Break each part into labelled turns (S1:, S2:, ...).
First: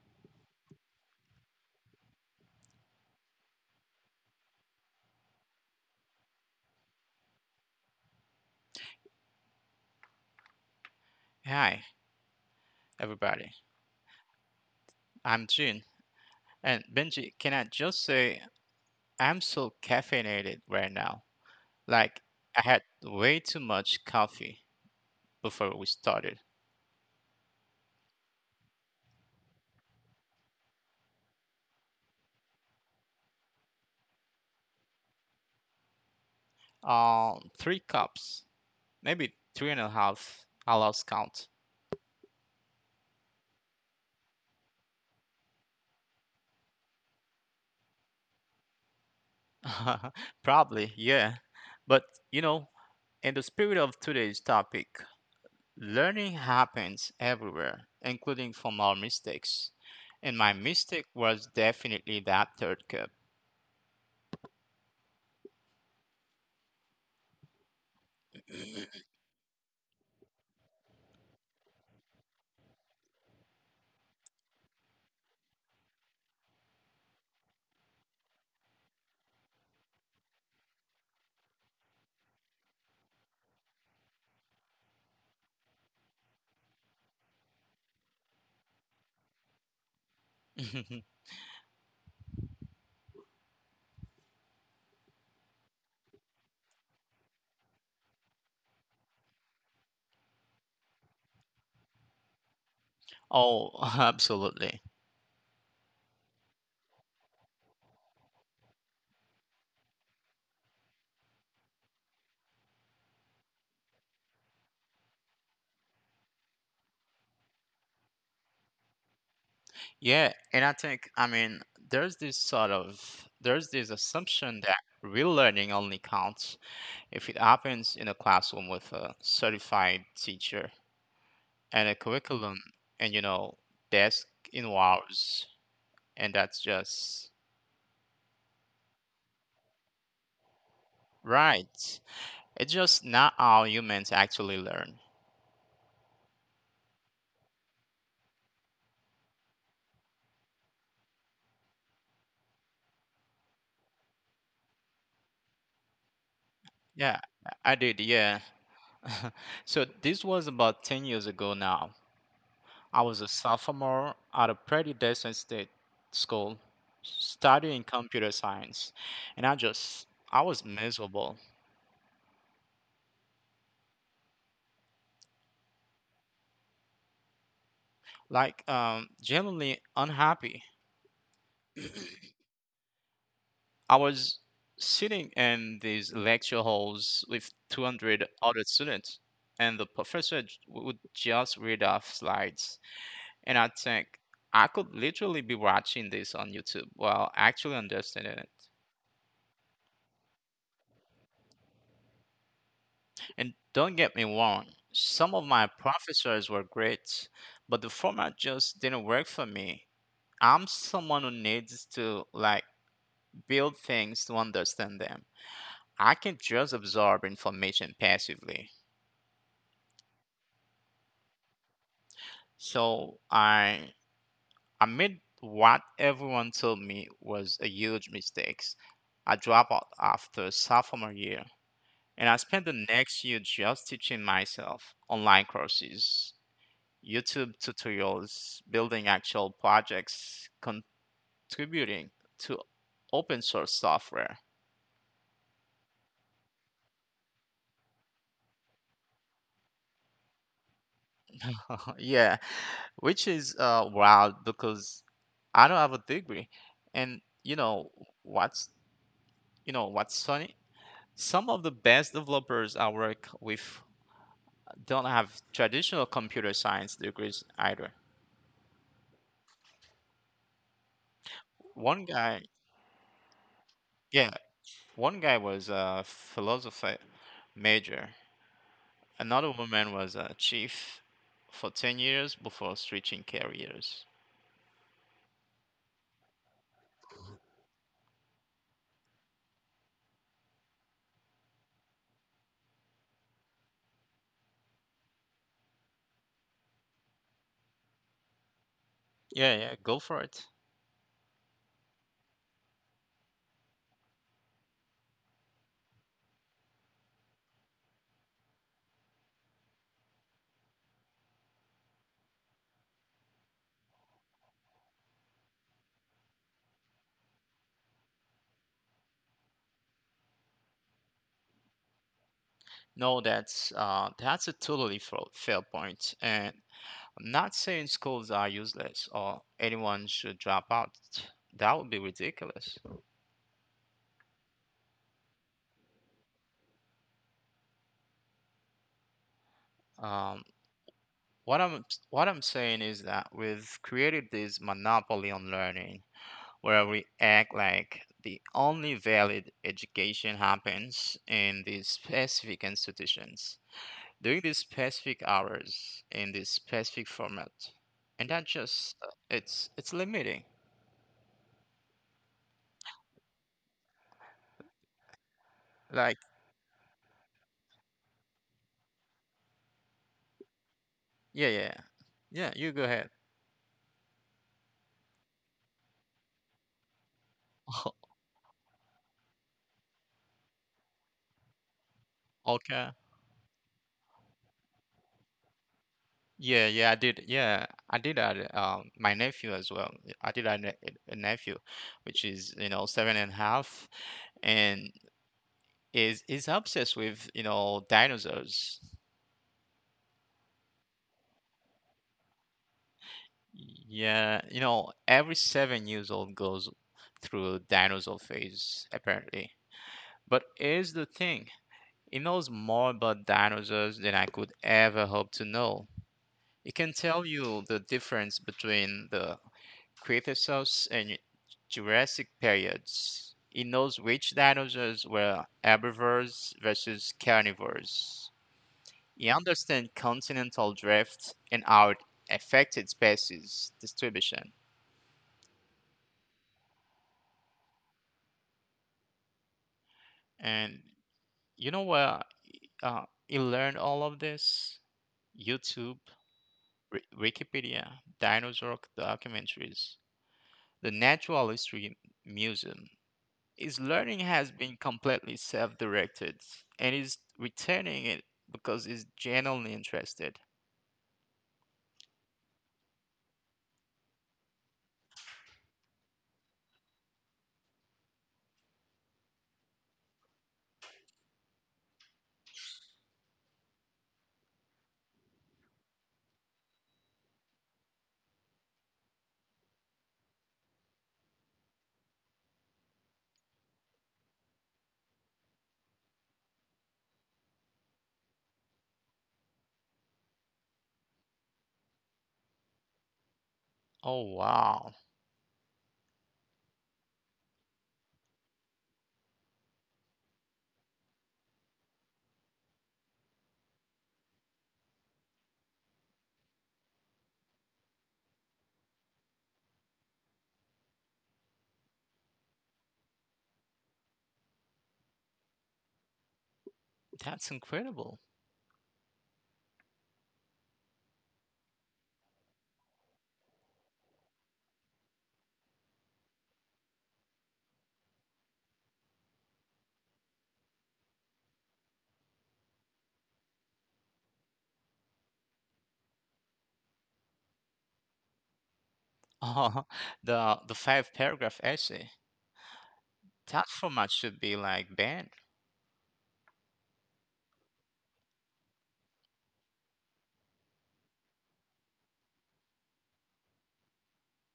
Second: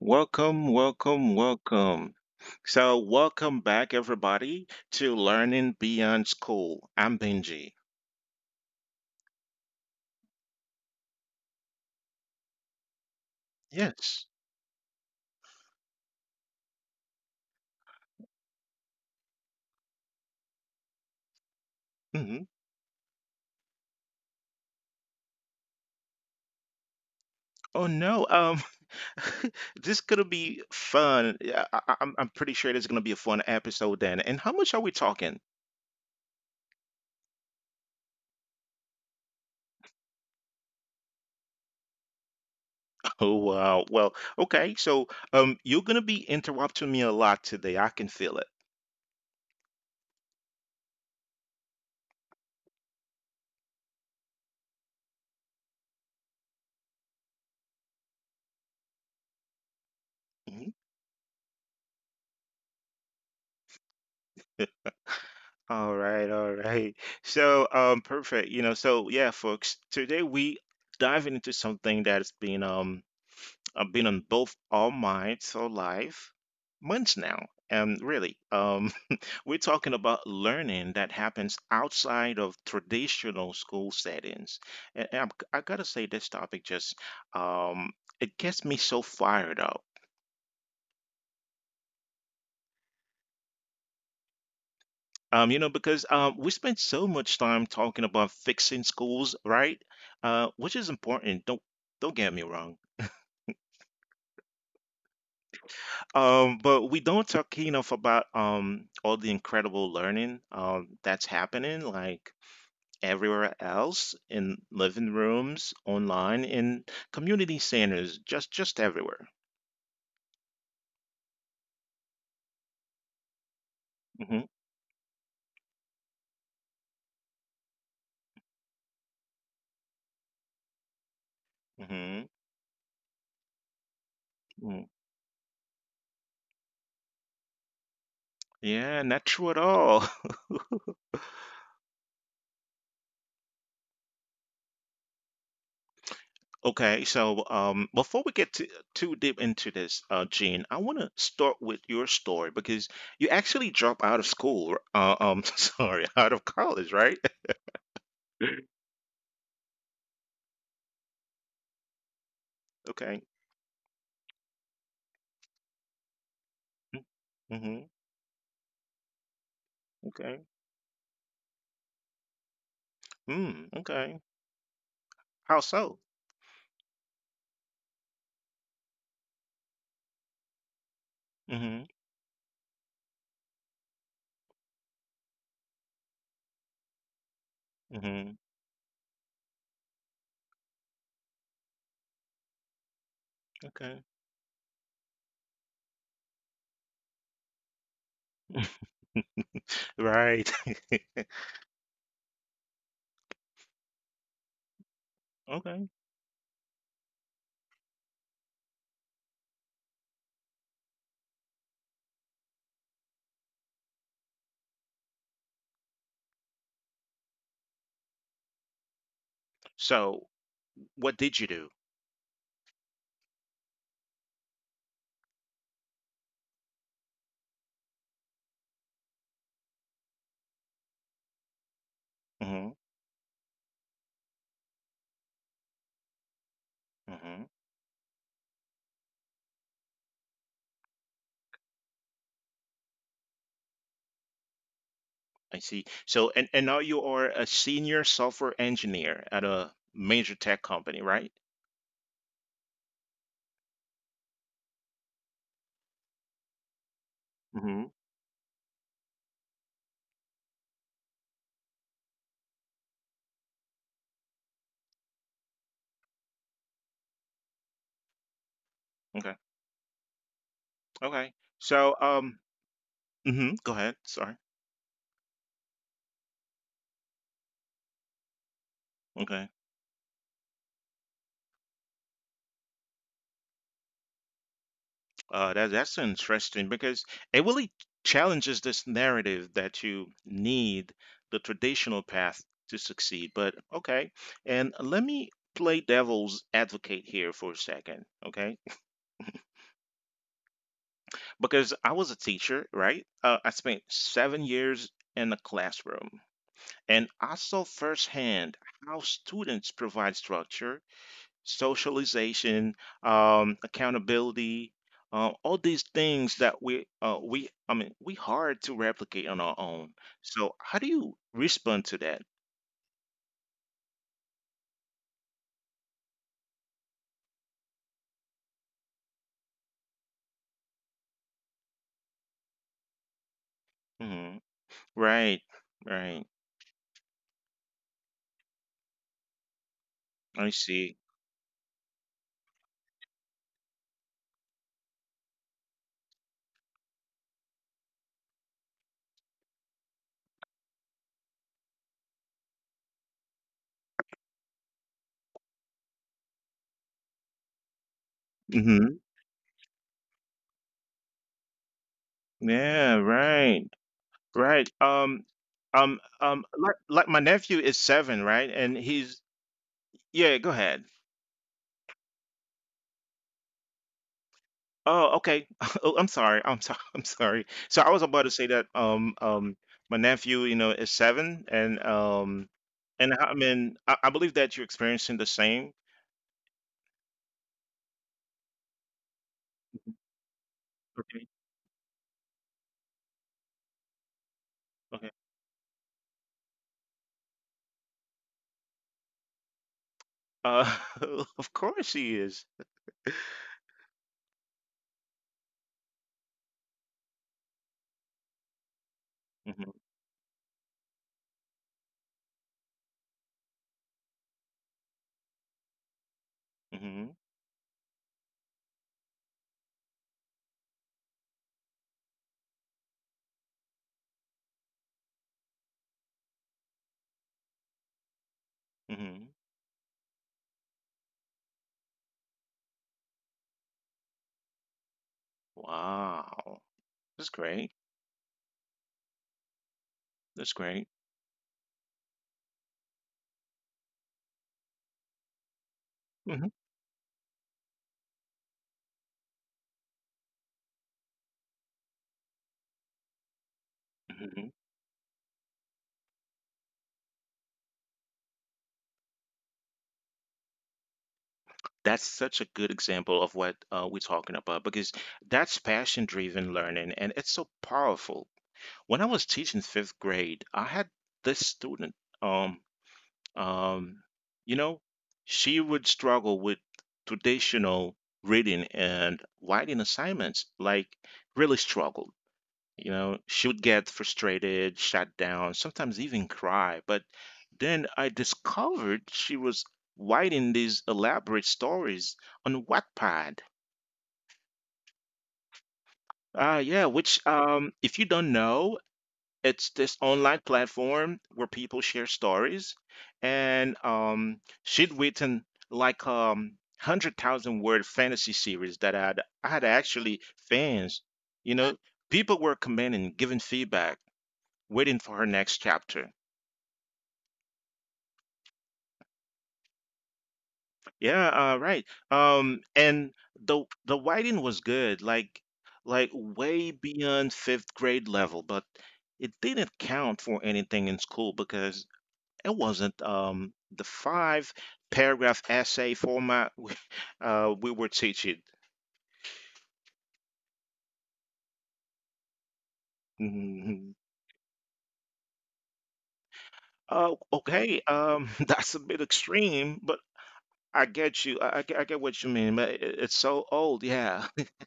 S1: Welcome, welcome, welcome. So, welcome back, everybody, to Learning Beyond School. I'm Benji.
S2: Hi, everybody.
S1: Yes.
S2: I'm Jun. And Benji, can I just say I'm so caffeinated right now? Like,
S1: Hmm.
S2: I had way too much coffee before we started.
S1: Oh no. This gonna be fun. Yeah, I'm pretty sure this is gonna be a fun episode then. And how much are we talking?
S2: Three cups, maybe three and a half. I lost count.
S1: Oh wow. Well, okay. So, you're gonna be interrupting me a lot today. I can feel it.
S2: Probably, yeah. But, you know, in the spirit of today's topic, learning happens everywhere, including from our mistakes. And
S1: Mhm.
S2: my mistake was definitely that third cup.
S1: All right, all right. So, perfect. You know, so yeah, folks, today we dive into something that's been on both our minds for life months now. Really. We're talking about learning that happens outside of traditional school settings. And I gotta say, this topic just um, it gets me so fired up. You know, because we spend so much time talking about fixing schools, right? Which is important. Don't get me wrong.
S2: Oh, absolutely.
S1: But we don't talk enough about all the incredible learning that's happening. Like everywhere else in living rooms, online, in community centers, just everywhere.
S2: Yeah, and I think there's this sort of there's this
S1: Hmm.
S2: assumption that real learning only counts if it happens in a classroom with a certified teacher and a
S1: Hmm.
S2: curriculum and you know desk in
S1: Mm.
S2: hours and that's just
S1: Yeah, not true at all.
S2: right. It's just not how humans actually learn.
S1: Okay, so before we get too deep into this, Gene, I want to start with your story because you actually dropped out of school. Sorry, out of college, right?
S2: Yeah, I did. Yeah. So this was about 10 years ago now. I
S1: Okay.
S2: was a sophomore at a pretty decent state school
S1: Mm-hmm. Mm-hmm.
S2: studying computer science, and I just
S1: Okay.
S2: I was miserable,
S1: Mm, okay. How so?
S2: like genuinely unhappy.
S1: Mm-hmm.
S2: I was sitting in these lecture halls with
S1: Mm-hmm.
S2: 200 other students, and the professor would just read off slides, and I
S1: Okay.
S2: think I could literally be watching this on YouTube while actually understanding it.
S1: Right.
S2: And don't get me wrong, some of my
S1: Okay.
S2: professors were great, but the format just didn't work for me. I'm someone who needs to build things to understand them. I can't just absorb information passively.
S1: So what did you do?
S2: So I made what everyone told me was a huge mistake. I dropped out after sophomore year, and I
S1: Hmm.
S2: spent the next year just teaching myself online courses,
S1: Hmm.
S2: YouTube tutorials, building actual projects, contributing to open source software.
S1: I see. So and now you are a senior software engineer at a major tech company, right?
S2: Yeah, which is wild because I don't have a degree. And
S1: Hmm.
S2: what's you know what's funny? Some of the best developers I work with don't have traditional computer science degrees either.
S1: Okay. Okay. So,
S2: One guy,
S1: mhm, go ahead. Sorry.
S2: yeah, one guy was a philosophy major.
S1: Okay.
S2: Another woman was a chief for 10 years before switching careers.
S1: That's interesting because it really challenges this narrative that you need the traditional path to succeed. But okay. And let me play devil's advocate here for a second. Okay.
S2: Yeah, yeah, go for it.
S1: Because I was a teacher, right? I spent 7 years in the classroom, and I saw firsthand how students provide structure, socialization, accountability, all these things that we I mean we hard to replicate on our own. So how do you respond to that?
S2: No, that's a totally fair point. And I'm not saying schools are useless or anyone should drop out. That would be ridiculous.
S1: Hmm. Right, right. I
S2: Um,
S1: see.
S2: what I'm saying is that we've created this monopoly on learning, where we act like the only valid education happens in these specific institutions during these specific hours in this specific format, and that
S1: Hmm.
S2: just it's limiting
S1: Yeah, right. Right.
S2: like
S1: Like my nephew is 7, right? And he's, yeah, go ahead.
S2: yeah yeah yeah you go ahead.
S1: Oh, okay. Oh, I'm sorry. I'm sorry. I'm sorry. So I was about to say that, my nephew, you know, is 7 and, um,
S2: Okay,
S1: and I mean, I believe that you're experiencing the same.
S2: yeah I did yeah I did that my nephew as
S1: Mhm.
S2: well I did that
S1: Okay.
S2: a nephew, which is you know seven and a half, and
S1: Okay.
S2: is obsessed with you know dinosaurs.
S1: Uh, of course he is.
S2: Yeah, you know every 7 years old goes through dinosaur phase apparently.
S1: Hmm.
S2: But here's the thing. It knows more about dinosaurs than I could ever hope to know. It can
S1: Hmm.
S2: tell you the difference between the Cretaceous and Jurassic periods. It knows which dinosaurs were herbivores versus carnivores.
S1: Hmm.
S2: It understands continental drift and how it affected species distribution.
S1: Wow. That's great. That's great.
S2: And you know where it learned all of this? YouTube.
S1: Mm-hmm.
S2: Wikipedia, dinosaur documentaries, the Natural History Museum. His learning
S1: Hmm.
S2: has been completely self-directed, and he's returning it because he's genuinely interested.
S1: That's such a good example of what we're talking about because that's passion driven learning and it's so powerful. When I was teaching fifth grade, I had this student, um, um, you know, she would struggle with traditional reading and writing assignments, like really struggled. You know, she would get frustrated, shut down, sometimes even cry. But then I discovered she was writing these elaborate stories on Wattpad.
S2: Oh wow,
S1: Yeah, which, if you don't know, it's this online platform where people share stories. And she'd written like 100,000 word fantasy series that I had actually fans. You know, people were commenting, giving feedback waiting for her next chapter.
S2: that's incredible!
S1: Yeah, right. And the writing was good, like way beyond fifth grade level, but it didn't count for anything in school because it wasn't the five paragraph essay format we were teaching.
S2: The five-paragraph essay. That
S1: Mhm.
S2: format should be like banned.
S1: Oh, okay. That's a bit extreme, but I get you. I get what you mean, but it's so old, yeah.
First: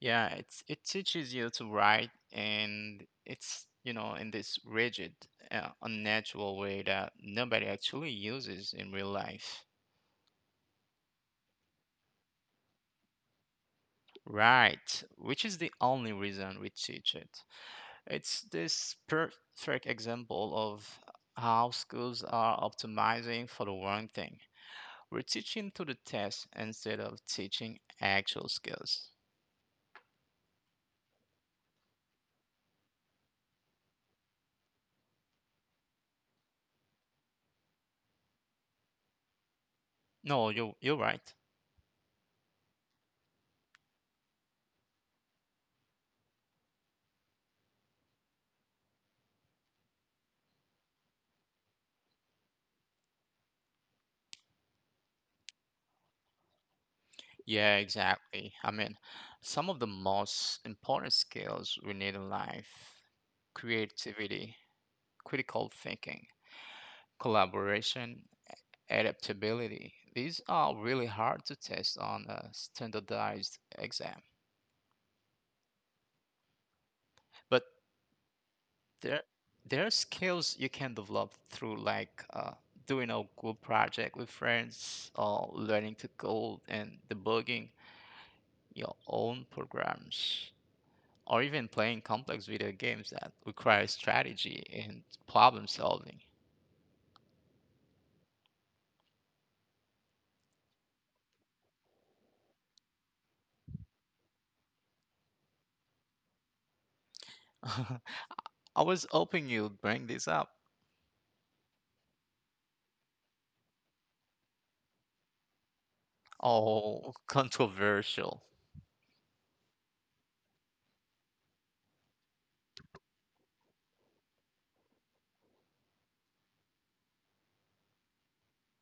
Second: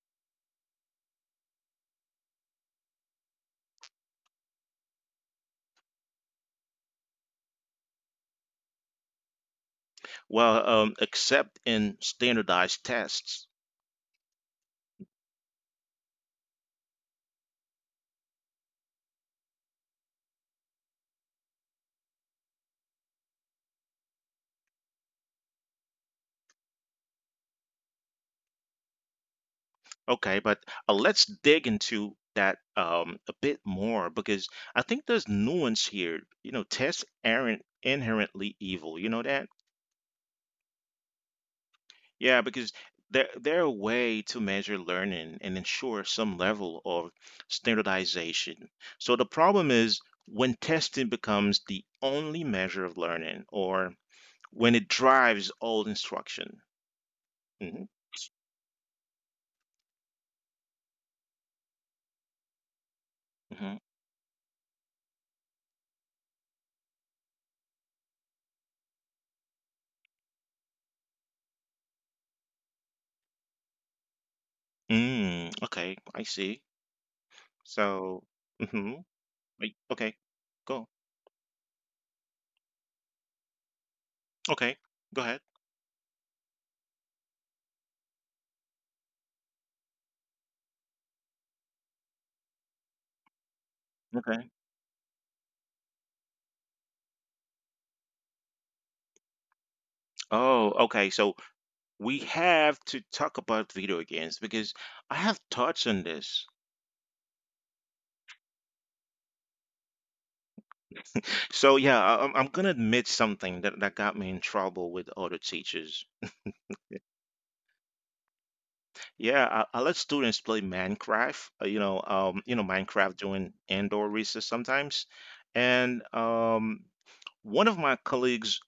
S2: Yeah, it's it teaches you to write, and it's you know in this rigid, unnatural way that nobody actually uses in real life.
S1: Well, except in standardized tests.
S2: Right, which is the only reason we teach it. It's this perfect example of how schools are optimizing for the wrong thing. We're teaching to the test instead of teaching actual skills.
S1: Okay, but let's dig into that a bit more because I think there's nuance here. You know, tests aren't inherently evil. You know that?
S2: No, you're right.
S1: Yeah, because they're a way to measure learning and ensure some level of standardization. So the problem is when testing becomes the only measure of learning or when it drives all instruction.
S2: Yeah,
S1: Hmm.
S2: exactly. Some of the most important skills we need in life,
S1: Hmm.
S2: creativity, critical thinking, collaboration, adaptability. These are really hard to test on a standardized exam.
S1: Mm, okay, I see.
S2: But
S1: So, mhm.
S2: there,
S1: Wait,
S2: there are
S1: okay,
S2: skills you
S1: go.
S2: can develop through doing a group project with
S1: Okay,
S2: friends
S1: go ahead.
S2: or learning to code and debugging your own programs, or even playing complex video games that require
S1: Okay.
S2: strategy and problem solving.
S1: Oh, okay. So we have to talk about video games because I have thoughts on this.
S2: I was hoping you'd bring this up.
S1: So yeah, I'm gonna admit something that got me in trouble with other teachers.
S2: Oh, controversial.
S1: Yeah, I let students play Minecraft. You know, Minecraft during indoor recess sometimes, and one of my colleagues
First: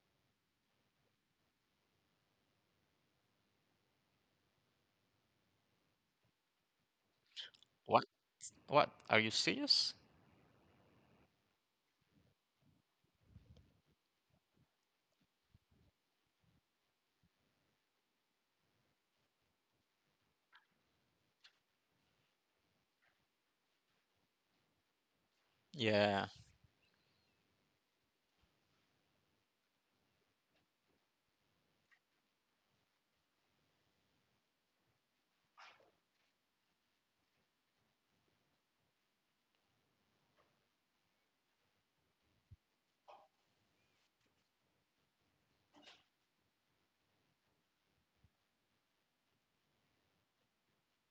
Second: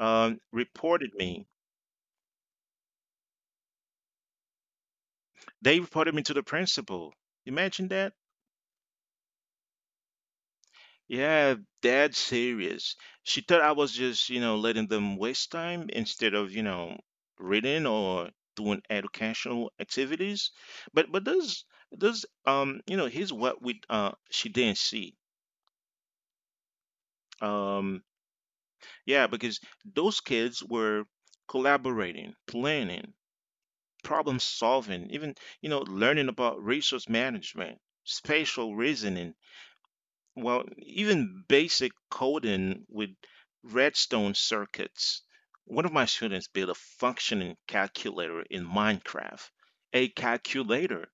S1: reported me. They reported me to the principal. Imagine
S2: What?
S1: that.
S2: What? Are you serious?
S1: Yeah, that's serious. She thought I was just, you know, letting them waste time instead of, you know, reading or doing educational activities. But here's what we she didn't see.
S2: Yeah,
S1: Um, yeah, because those kids were collaborating, planning, problem solving, learning about resource management, spatial reasoning. Well, even basic coding with redstone circuits. One of my students built a functioning calculator in Minecraft, a calculator,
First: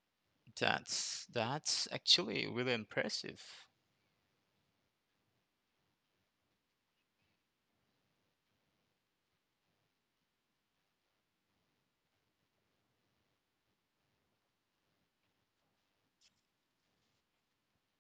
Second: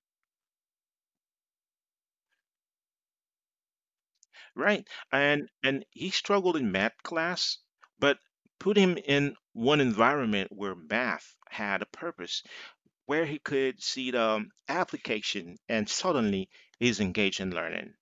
S2: that's actually really impressive.
S1: right? And he struggled in math class, but put him in one environment where math had a purpose, where he could see the application, and suddenly he's engaged in learning.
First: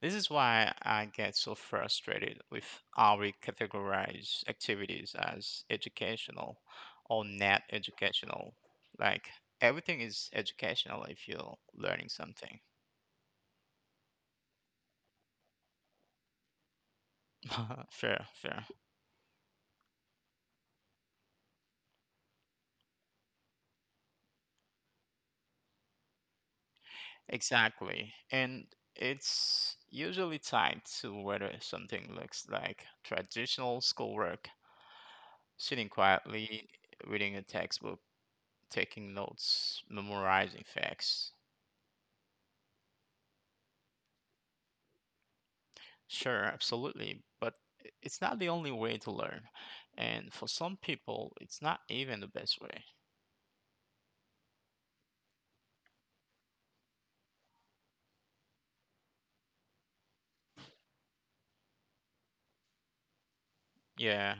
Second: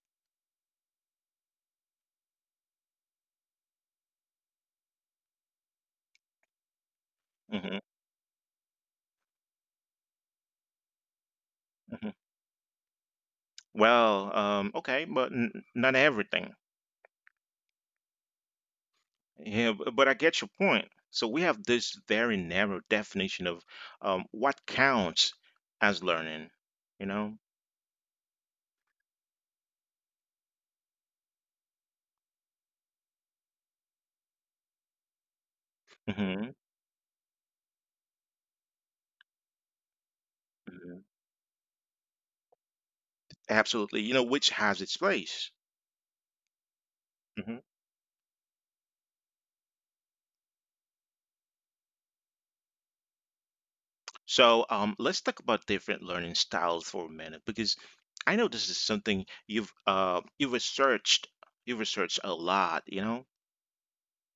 S2: This is why I get so frustrated with how we categorize activities as educational or not
S1: Hmm.
S2: educational. Like, everything is educational if you're
S1: Hmm.
S2: learning something.
S1: Well, okay, but not everything.
S2: Fair.
S1: Yeah, but I get your point. So we have this very narrow definition of what counts as learning, you know?
S2: Exactly. And it's usually tied to whether something looks like traditional schoolwork, sitting
S1: Hmm.
S2: quietly, reading a textbook, taking notes, memorizing
S1: Hmm.
S2: facts.
S1: Absolutely. You know, which has its place.
S2: Sure, absolutely. But
S1: Hmm.
S2: it's not the only way to learn. And for some people, it's not even the best way.
S1: So let's talk about different learning styles for a minute because I know this is something you've researched a lot, you know?
S2: Yeah.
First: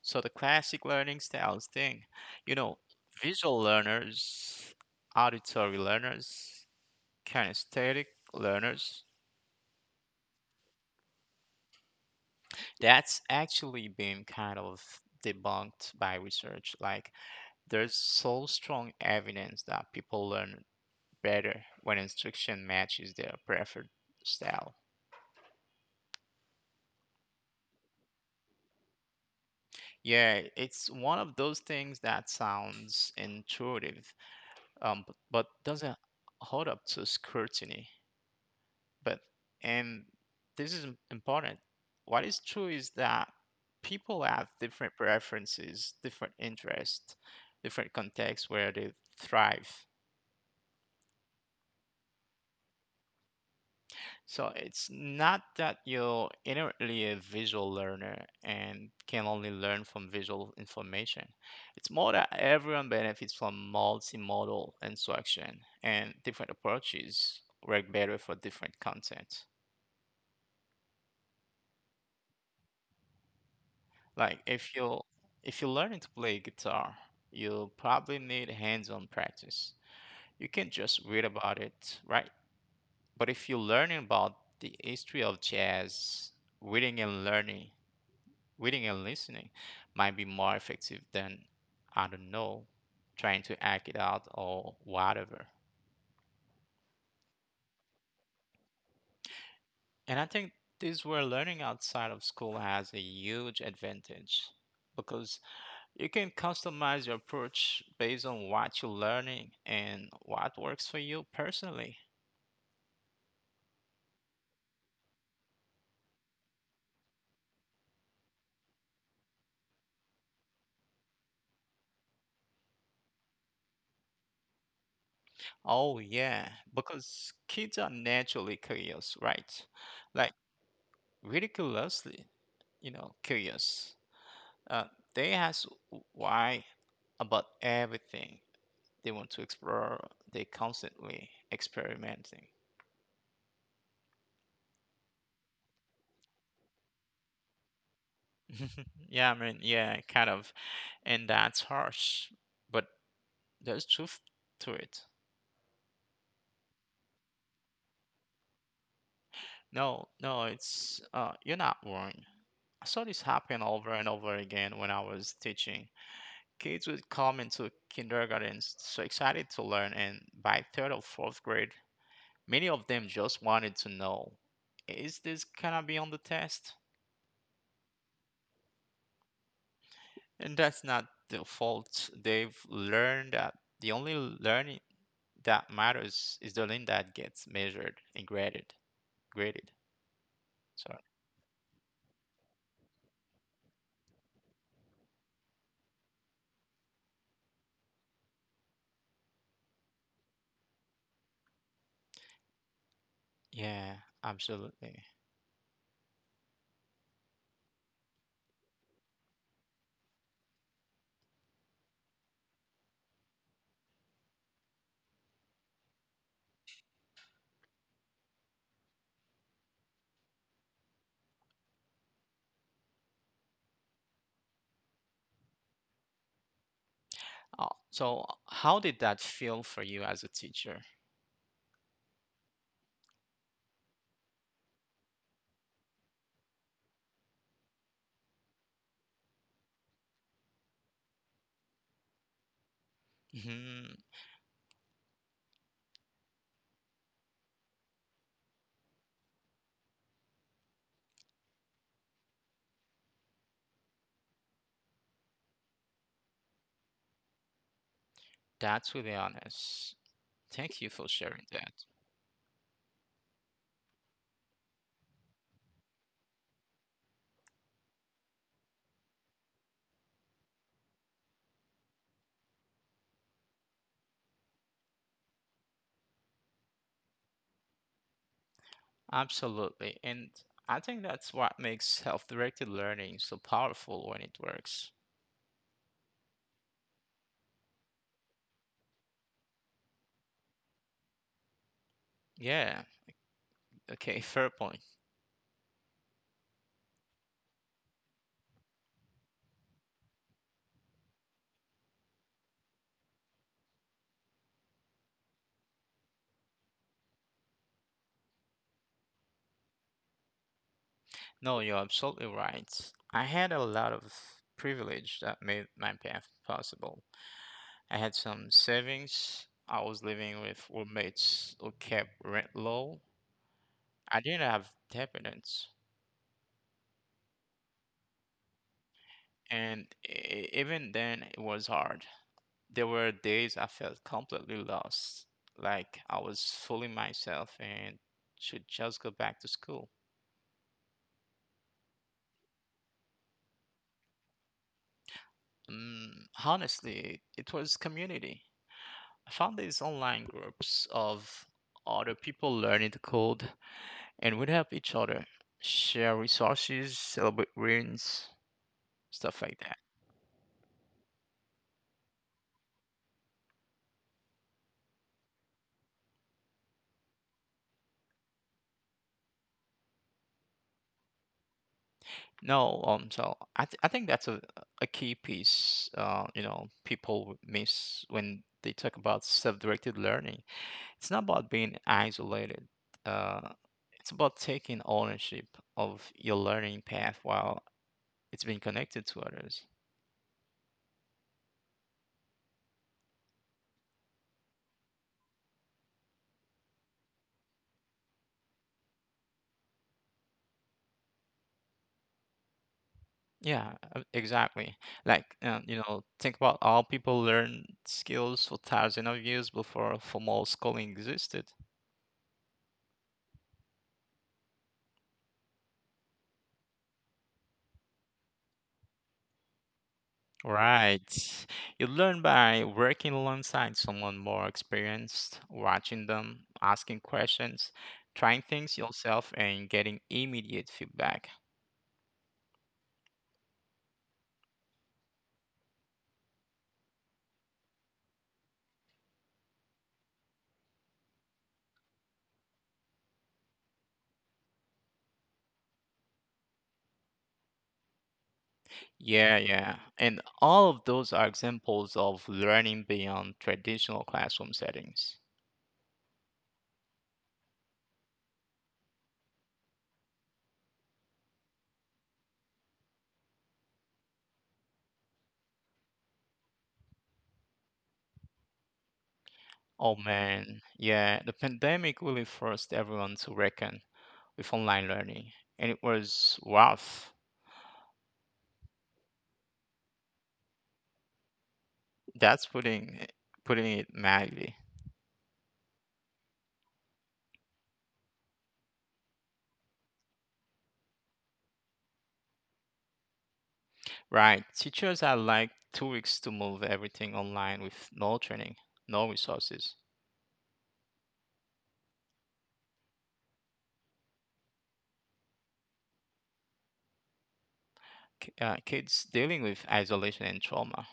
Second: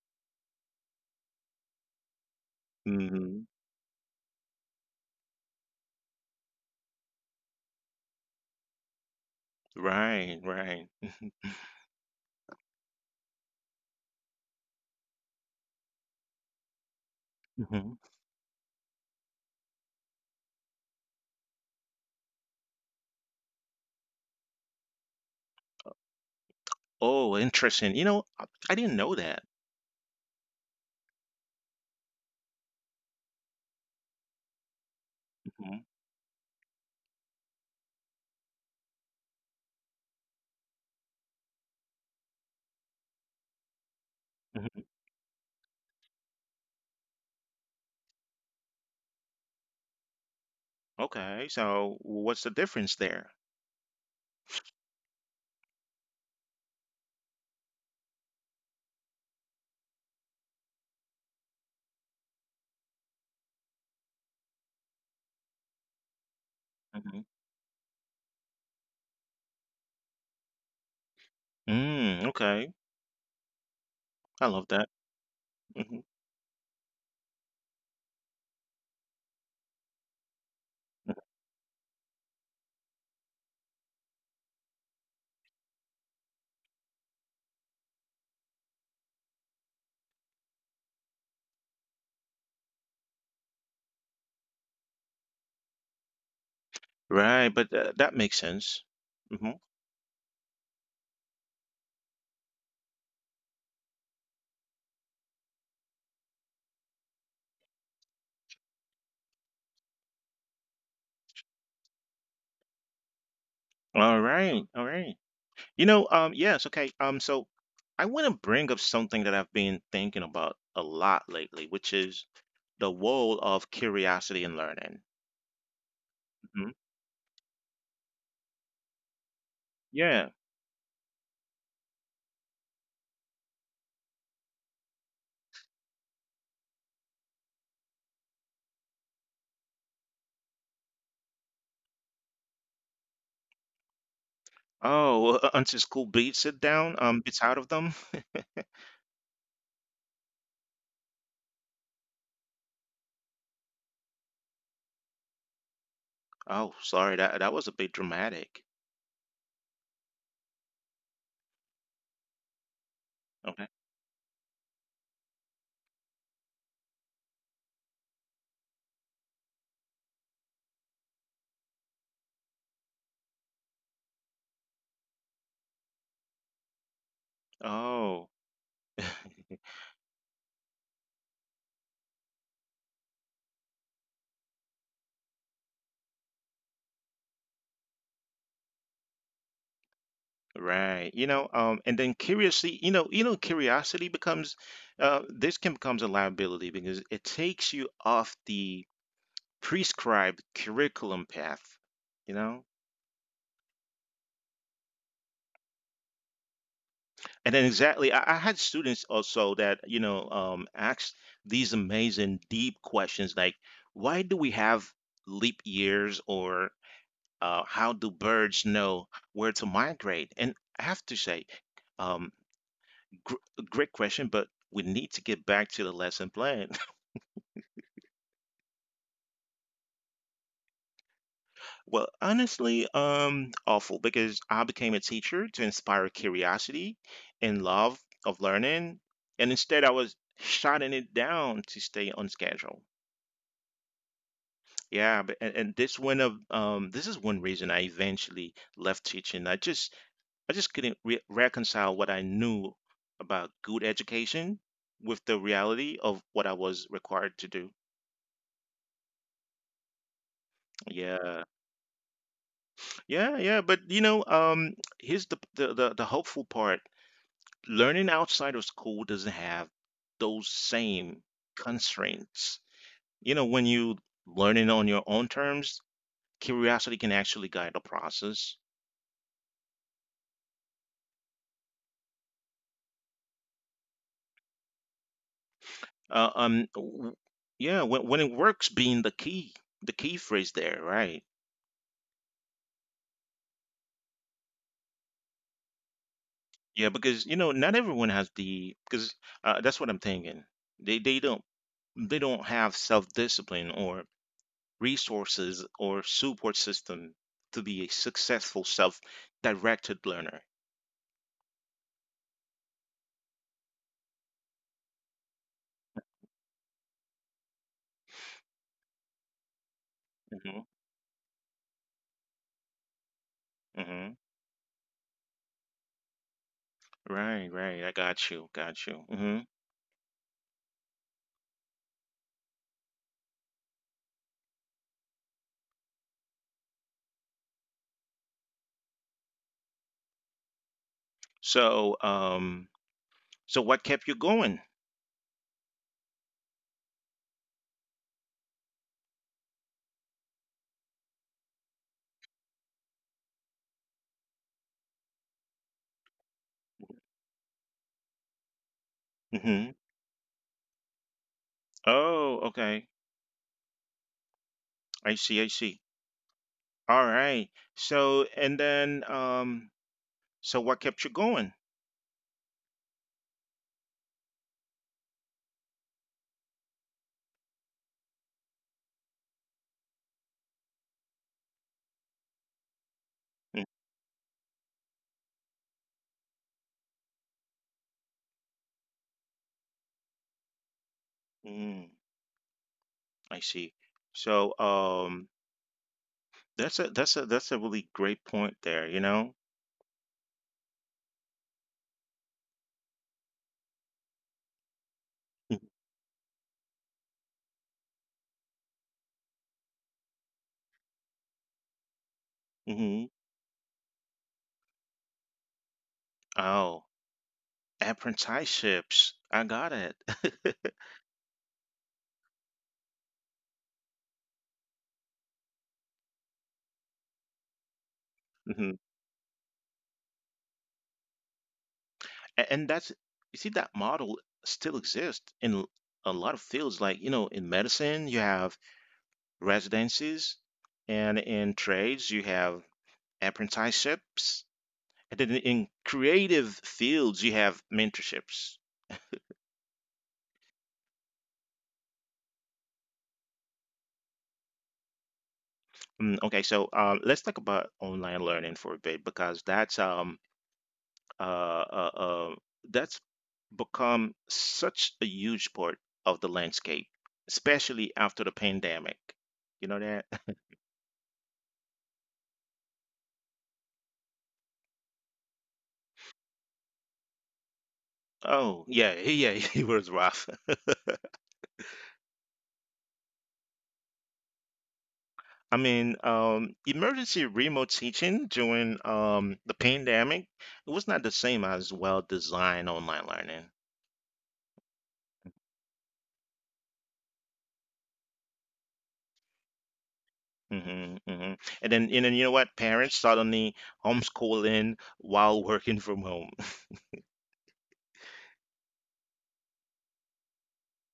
S2: So the classic learning styles thing, you know,
S1: Hmm.
S2: visual learners, auditory learners, kinesthetic learners.
S1: Right, right.
S2: That's actually been kind of debunked by research. Like, there's
S1: Hmm.
S2: so strong evidence that people learn better when instruction matches their preferred style.
S1: Oh, interesting. You know, I didn't know that.
S2: Yeah, it's one of those things that sounds intuitive, but
S1: Hmm.
S2: doesn't hold up to scrutiny. But, and this is important, what is true is that people have different preferences, different interests, different contexts where they thrive.
S1: Okay, so what's the difference there?
S2: So it's not that you're inherently a visual learner and can only learn from visual information. It's more that everyone benefits from multimodal instruction, and different
S1: Mhm.
S2: approaches work better for different content.
S1: Mm, okay, I
S2: Like
S1: love that.
S2: if you if you're
S1: Hmm.
S2: learning to play guitar, you'll probably need hands-on practice. You can't just read about it, right? But if you're learning about the history of jazz, reading and learning, reading and listening might be more effective than, I don't know, trying to act it out or whatever.
S1: Right, but that makes sense. Mhm.
S2: And I think this where learning outside of school has a huge advantage, because you can customize your approach based on what you're learning and what works for you personally.
S1: All right, all right. You know, yes, okay. So I want to bring up something that I've been thinking about a lot lately, which is the role of curiosity in learning.
S2: Oh, yeah,
S1: Mhm.
S2: because kids are naturally curious, right?
S1: Yeah.
S2: Like, ridiculously, you know, curious. Uh, they ask why about everything. They want to explore, they constantly experimenting.
S1: Oh, until school beats it down, beats out of them.
S2: Yeah, yeah, kind of. And that's harsh, but there's truth to it.
S1: Oh, sorry, that was a bit dramatic.
S2: No, no, it's you're not wrong. I saw this
S1: Okay.
S2: happen over and over again when I was teaching. Kids would come into kindergarten so excited to learn, and by third or fourth grade, many of them just wanted to know, is this gonna be on the test?
S1: Oh.
S2: And that's not their fault. They've learned that the only learning that matters is the learning that gets measured and graded.
S1: Right.
S2: Sorry.
S1: You know, and then curiously, you know, curiosity becomes this can becomes a liability because it takes you off the prescribed curriculum path, you know?
S2: Yeah, absolutely.
S1: And then exactly I had students also that asked these amazing deep questions like why do we have leap years or how do birds know where to migrate? And I have to say, um Gr- great question, but we need to get back to the lesson plan.
S2: Oh, so how did that feel for you as a teacher?
S1: Well, honestly, awful because I became a teacher to inspire curiosity and love of learning, and instead I was shutting it down to stay on schedule.
S2: Mhm.
S1: Yeah, but, and this is one reason I eventually left teaching. I just couldn't reconcile what I knew about good education with the reality of what I was required to do.
S2: That's really honest. Thank you for
S1: Yeah.
S2: sharing that.
S1: Yeah, yeah, but you know, here's the hopeful part. Learning outside of school doesn't have those same constraints. You know, when you learning on your own terms, curiosity can actually guide the process.
S2: Absolutely. And I think that's what makes self-directed learning so powerful when it works.
S1: Uh, um, w- yeah, when it works, being the key phrase there, right?
S2: Yeah, okay, fair point.
S1: Yeah, because you know, not everyone has the because that's what I'm thinking. They don't have self discipline or resources, or support system to be a successful self-directed learner.
S2: No, you're absolutely right. I had a lot of privilege that made my path possible. I had some savings. I was living
S1: Hmm.
S2: with roommates who kept rent low.
S1: Hmm.
S2: I didn't have dependents.
S1: Right, right. I got you, got you. Hmm.
S2: And even then it was hard. There were days I felt completely lost, like I was fully myself and should just go back to school.
S1: So, um, so, what kept you going?
S2: Mm, honestly it was community. I found these online groups of other people learning to code, and would help each other, share resources, celebrate wins, stuff like
S1: Hmm.
S2: that.
S1: Oh, okay. I see, I see. All right. So, and then, so what kept you going?
S2: No, so I think that's a key piece. You know, people miss when they talk about self-directed learning. It's not about being isolated. Uh, it's about taking ownership of your learning path while it's being connected to others.
S1: Mm-hmm. I see. So, that's a really great point there, you know?
S2: Yeah, exactly. Like, you know, think about all people learned skills for thousands of years before formal schooling existed.
S1: Hmm. Oh, apprenticeships. I got it.
S2: Right. You learn by working alongside someone more experienced, watching them, asking questions, trying things
S1: Mhm.
S2: yourself, and getting immediate feedback.
S1: And that's, you see, that model still exists in a lot of fields. Like, you know, in medicine, you have residencies, and in trades, you have apprenticeships. And then in creative fields, you have mentorships.
S2: Yeah, yeah. And all of those are examples of learning beyond traditional classroom settings.
S1: Mm, okay, so let's talk about online learning for a bit because uh, uh, uh, that's become such a huge part of the landscape, especially after the pandemic. You know
S2: Oh
S1: that?
S2: man, yeah, the pandemic really forced everyone to reckon with online learning, and it was rough.
S1: Oh, yeah, yeah, it was rough.
S2: That's putting it mildly.
S1: I mean, emergency remote teaching during the pandemic, it was not the same as well-designed online learning.
S2: Right, teachers had like 2 weeks to move everything online with no training, no resources.
S1: Hmm. Hmm. And then, you know what? Parents suddenly homeschooling while working from home.
S2: Kids dealing with isolation and trauma.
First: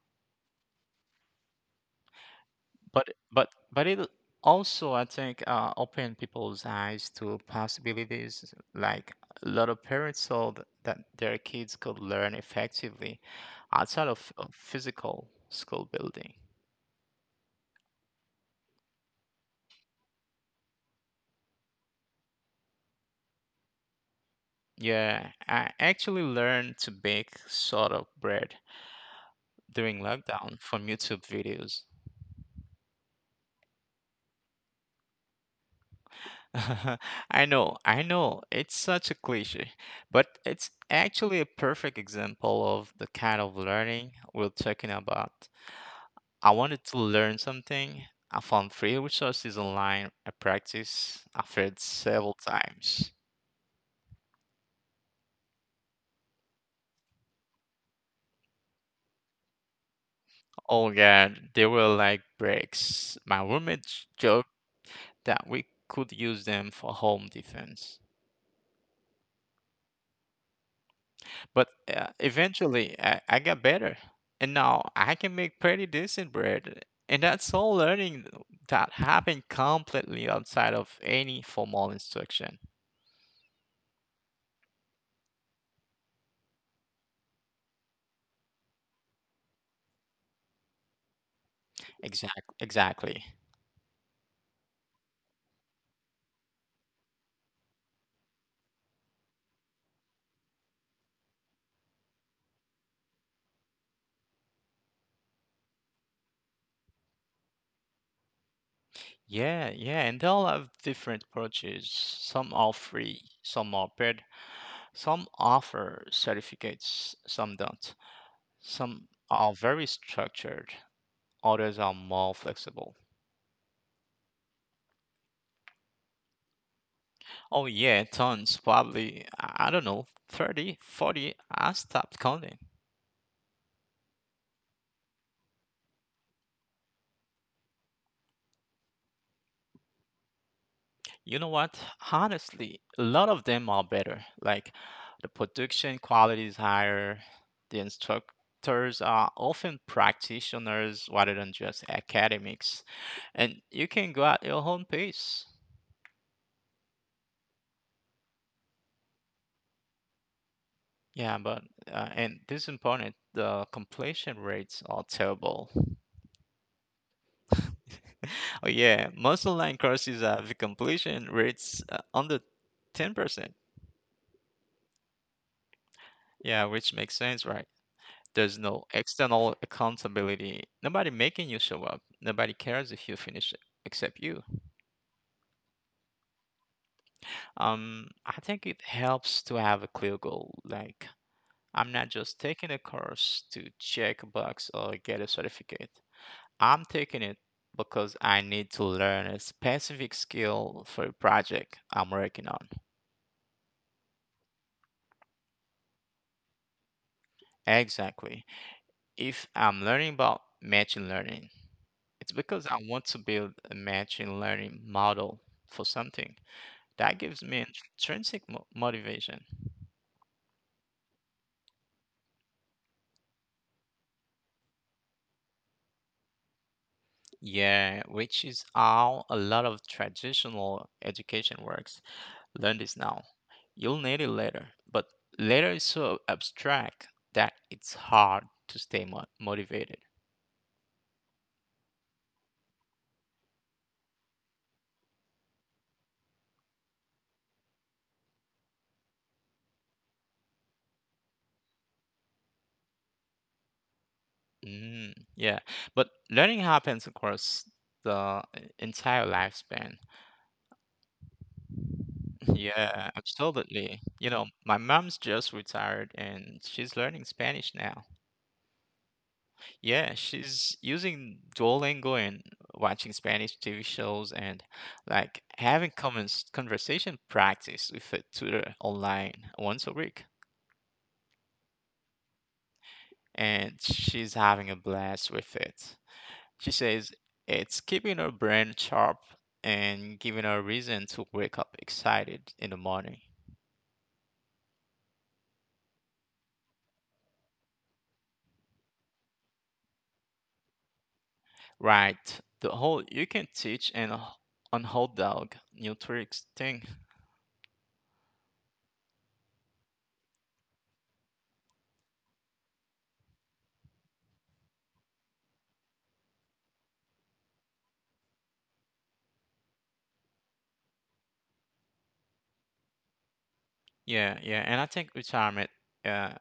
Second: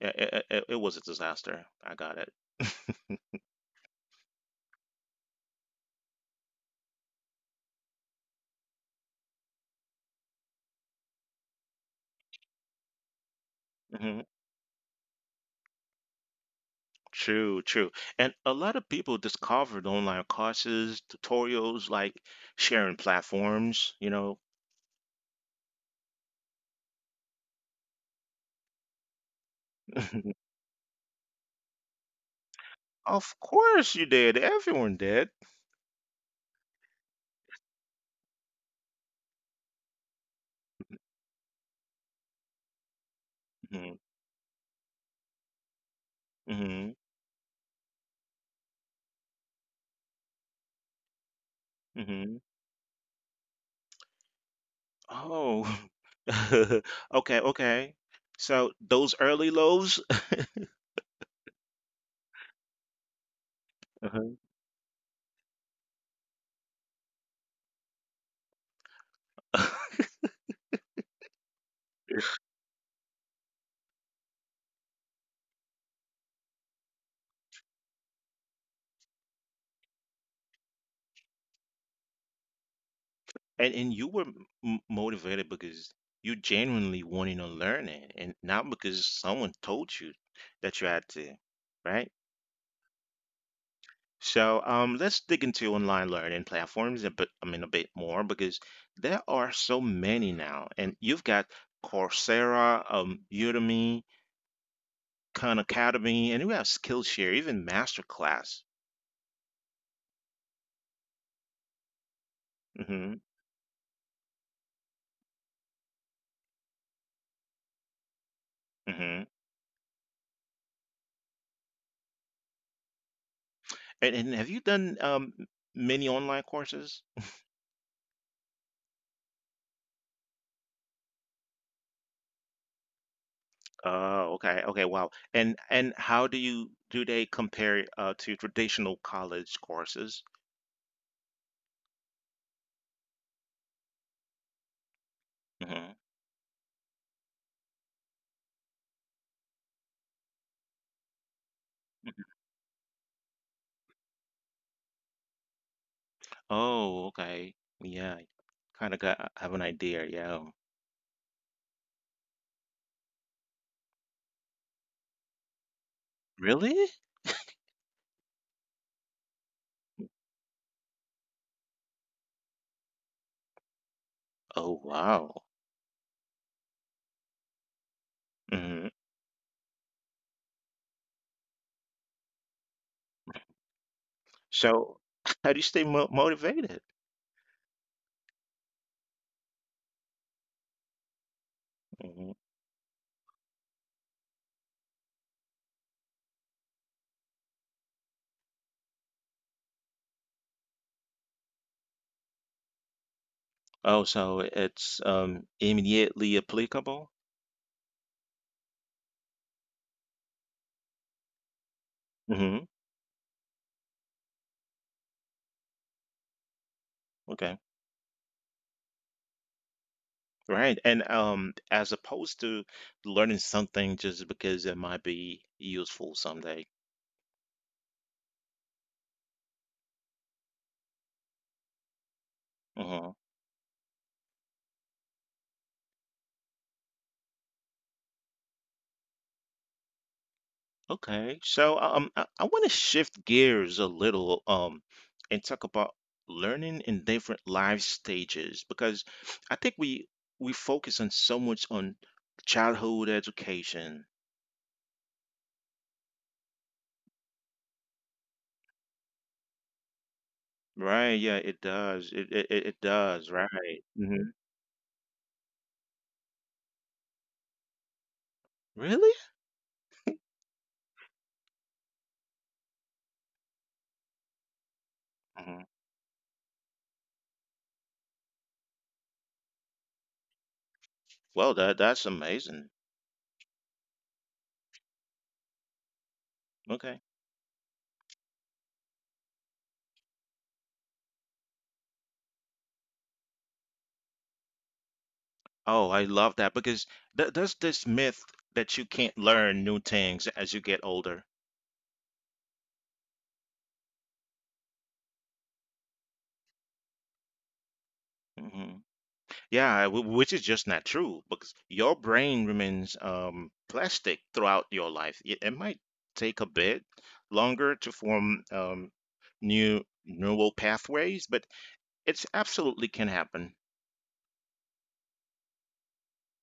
S1: It was a disaster. I got it.
S2: But it also I think open people's eyes to possibilities, like a lot of parents saw that their kids could learn effectively outside
S1: Hmm.
S2: of physical school building.
S1: True, true. And a lot of people discovered online courses, tutorials, like sharing platforms, you know.
S2: Yeah, I actually learned to bake sort of bread during lockdown from YouTube videos.
S1: Of course you did. Everyone did.
S2: I know, I know it's such a cliche, but it's actually a perfect example of the kind of
S1: Hmm.
S2: learning we're talking about. I wanted
S1: Hmm.
S2: to learn something. I found free resources online. I practiced. I failed
S1: Hmm.
S2: several times.
S1: Oh. Okay, okay. So those early lows,
S2: Oh god, they were like bricks. My roommate
S1: Mhm.
S2: joked that we could use them for home defense. But eventually, I got better, and now I can make pretty decent bread. And that's all learning that happened completely outside of any formal instruction.
S1: And you were m motivated because you genuinely wanted to learn it, and not because someone told you that you had to, right?
S2: Exactly.
S1: So let's dig into online learning platforms a bit, I mean, a bit more because there are so many now, and you've got Coursera, Udemy, Khan Academy, and you have Skillshare, even MasterClass.
S2: Yeah, yeah, and they'll have different approaches. Some are
S1: hmm
S2: free, some are paid, some offer certificates, some don't. Some
S1: hmm
S2: are very structured, others are more flexible.
S1: and have you done many online courses?
S2: Oh, yeah, tons, probably, I don't know, 30, 40. I stopped counting.
S1: Oh, okay, okay, wow. And how do you do they compare to traditional college courses?
S2: You know what? Honestly, a lot of them are better. Like, the production
S1: hmm
S2: quality is higher, the instructors are often practitioners rather than just academics, and you can go at your own pace.
S1: Oh, okay. Yeah, kind of got have an idea. Yeah.
S2: Yeah, but and this is important, the completion rates are terrible.
S1: Really?
S2: Oh yeah, most online courses have completion rates under 10%.
S1: Oh, wow.
S2: Yeah, which makes sense, right? There's no
S1: Mhm.
S2: external accountability. Nobody making you show up. Nobody cares if you finish it except you.
S1: So how do you stay mo motivated?
S2: I think it helps to have a clear goal. Like, I'm not
S1: Mhm.
S2: just taking a course to check a box or get a certificate. I'm taking it because I need to learn a specific skill for a project I'm working on.
S1: Oh, so it's immediately applicable?
S2: Exactly. If I'm learning about machine learning, it's
S1: hmm
S2: because I want to build a machine learning model for something. That gives
S1: Okay.
S2: me intrinsic motivation.
S1: Right. And as opposed to learning something just because it might be useful someday.
S2: Yeah, which is how a lot of traditional education works. Learn this
S1: Mm-hmm.
S2: now. You'll need it later, but later is so abstract that it's hard to stay motivated.
S1: Okay, so I want to shift gears a little and talk about learning in different life stages because I think we focus on so much on childhood education,
S2: Mm, yeah, but learning happens across the entire lifespan.
S1: right? Yeah, it does. It it, it it
S2: Yeah,
S1: does, right?
S2: absolutely. You know, my mom's just retired and she's learning Spanish now.
S1: Really?
S2: Yeah, she's using Duolingo and watching Spanish TV shows and like
S1: hmm
S2: having comments conversation practice with a tutor online once a week.
S1: Well, that's amazing.
S2: And she's having a blast with it. She
S1: Okay.
S2: says it's keeping her brain sharp and giving her a reason to wake up excited in the morning.
S1: Oh, I love that because th there's this myth that you can't learn new things as you get older.
S2: Right. The whole you can teach and on hot dog new tricks thing.
S1: Mm-hmm. Yeah, which is just not true because your brain remains plastic throughout your life. It might take a bit longer to form new neural pathways, but it's absolutely can happen.
S2: Yeah, yeah. And I think retirement uh,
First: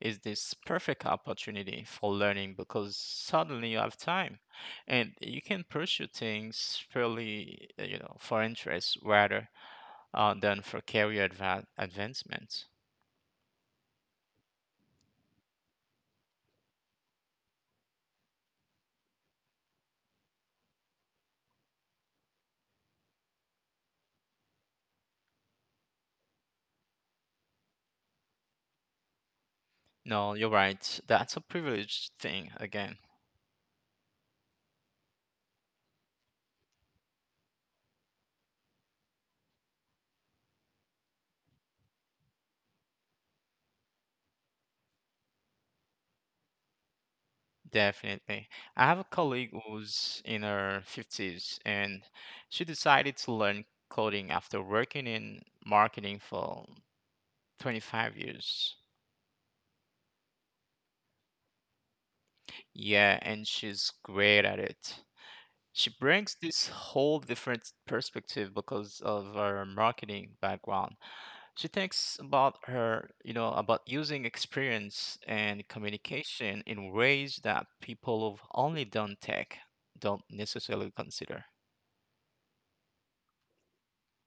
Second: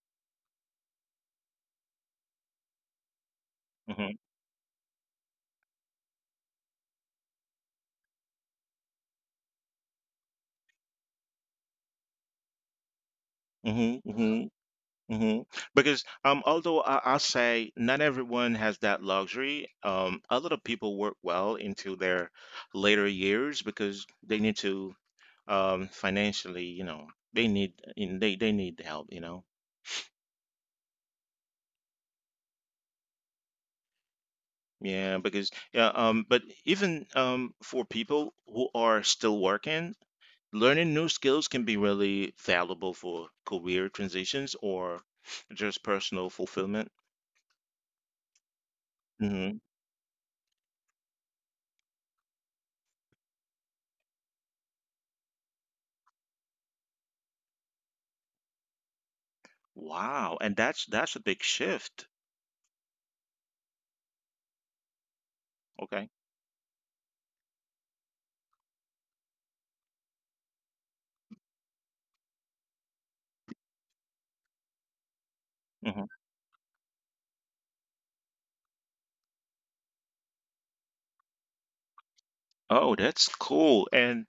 S2: is this perfect opportunity for learning because suddenly you have
S1: hmm
S2: time and you can pursue things fairly you know for interest rather than for career advancement.
S1: hmm hmm hmm Because although I'll say not everyone has that luxury, a lot of people work well into their later years because they need to financially, you know, they need and they need help, you know.
S2: No, you're right, that's a privileged thing again.
S1: Yeah, because yeah, but even for people who are still working, learning new skills can be really valuable for career transitions or just personal fulfillment.
S2: Definitely. I have a
S1: hmm
S2: colleague who's in her 50s, and she decided to learn coding after working in marketing for 25 years.
S1: Wow, and that's a big shift.
S2: Yeah, and she's great at it. She
S1: Okay.
S2: brings this whole different perspective because of her marketing background. She thinks about her, you know, about using experience and
S1: hmm
S2: communication in ways that people who've only done tech don't necessarily consider.
S1: Oh, that's cool. And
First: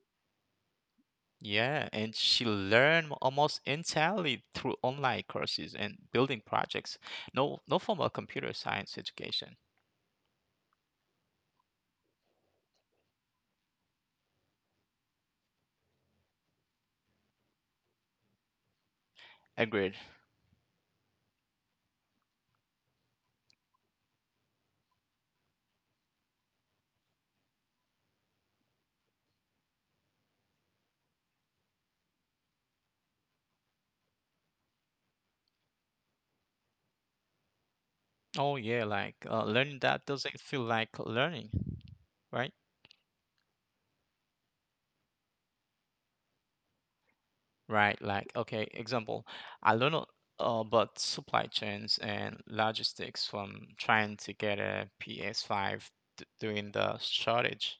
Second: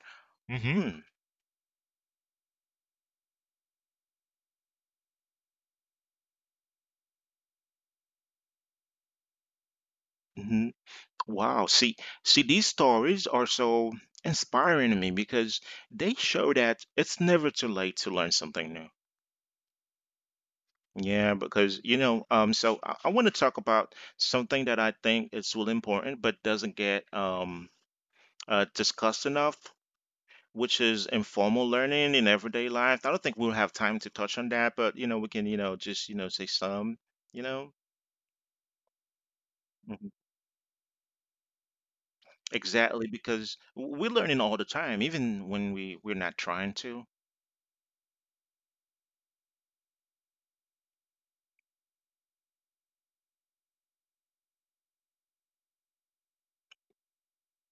S1: hmm
S2: Yeah, and she learned almost entirely through online courses and building projects. No, no formal computer science education.
S1: hmm Wow. See, these stories are so inspiring to me because they show that it's never too late to learn something new.
S2: Agreed.
S1: Yeah, because you know, so I want to talk about something that I think is really important but doesn't get discussed enough, which is informal learning in everyday life. I don't think we'll have time to touch on that, but you know, we can, you know, just, you know, say some, you know.
S2: Oh yeah, like learning
S1: Mhm.
S2: that doesn't feel like learning, right?
S1: Exactly, because we're learning all the time, even when we're not trying to.
S2: Right. Like okay, example, I learned a- about supply chains and logistics from trying to get a PS5 during the shortage.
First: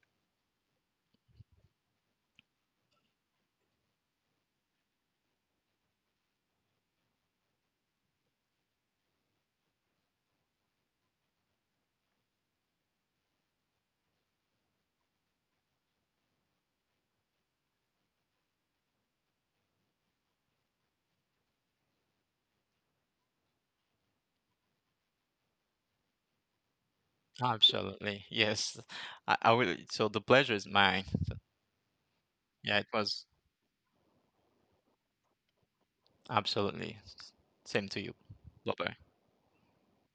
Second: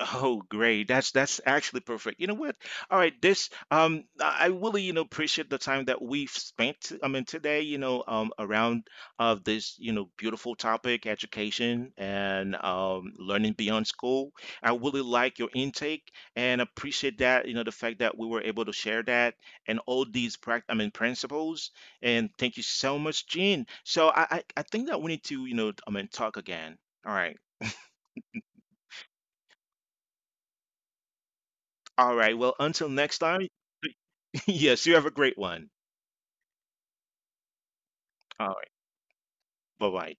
S1: Oh, great. That's actually perfect. You know what? All right, this um, I really, you know, appreciate the time that we've spent, I mean, today, you know, around of this, you know, beautiful topic, education and learning beyond school. I really like your intake and appreciate that, you know, the fact that we were able to share that and all these prac I mean principles. And thank you so much, Gene. So I think that we need to, you know, I mean talk again. All right.
S2: Absolutely. Yes. I will. So the pleasure is mine.
S1: All right. Well,
S2: Yeah,
S1: until
S2: it
S1: next
S2: was
S1: time. Yes, you have a great one.
S2: absolutely. Same to you.
S1: All right.
S2: Bye bye.
S1: Bye bye.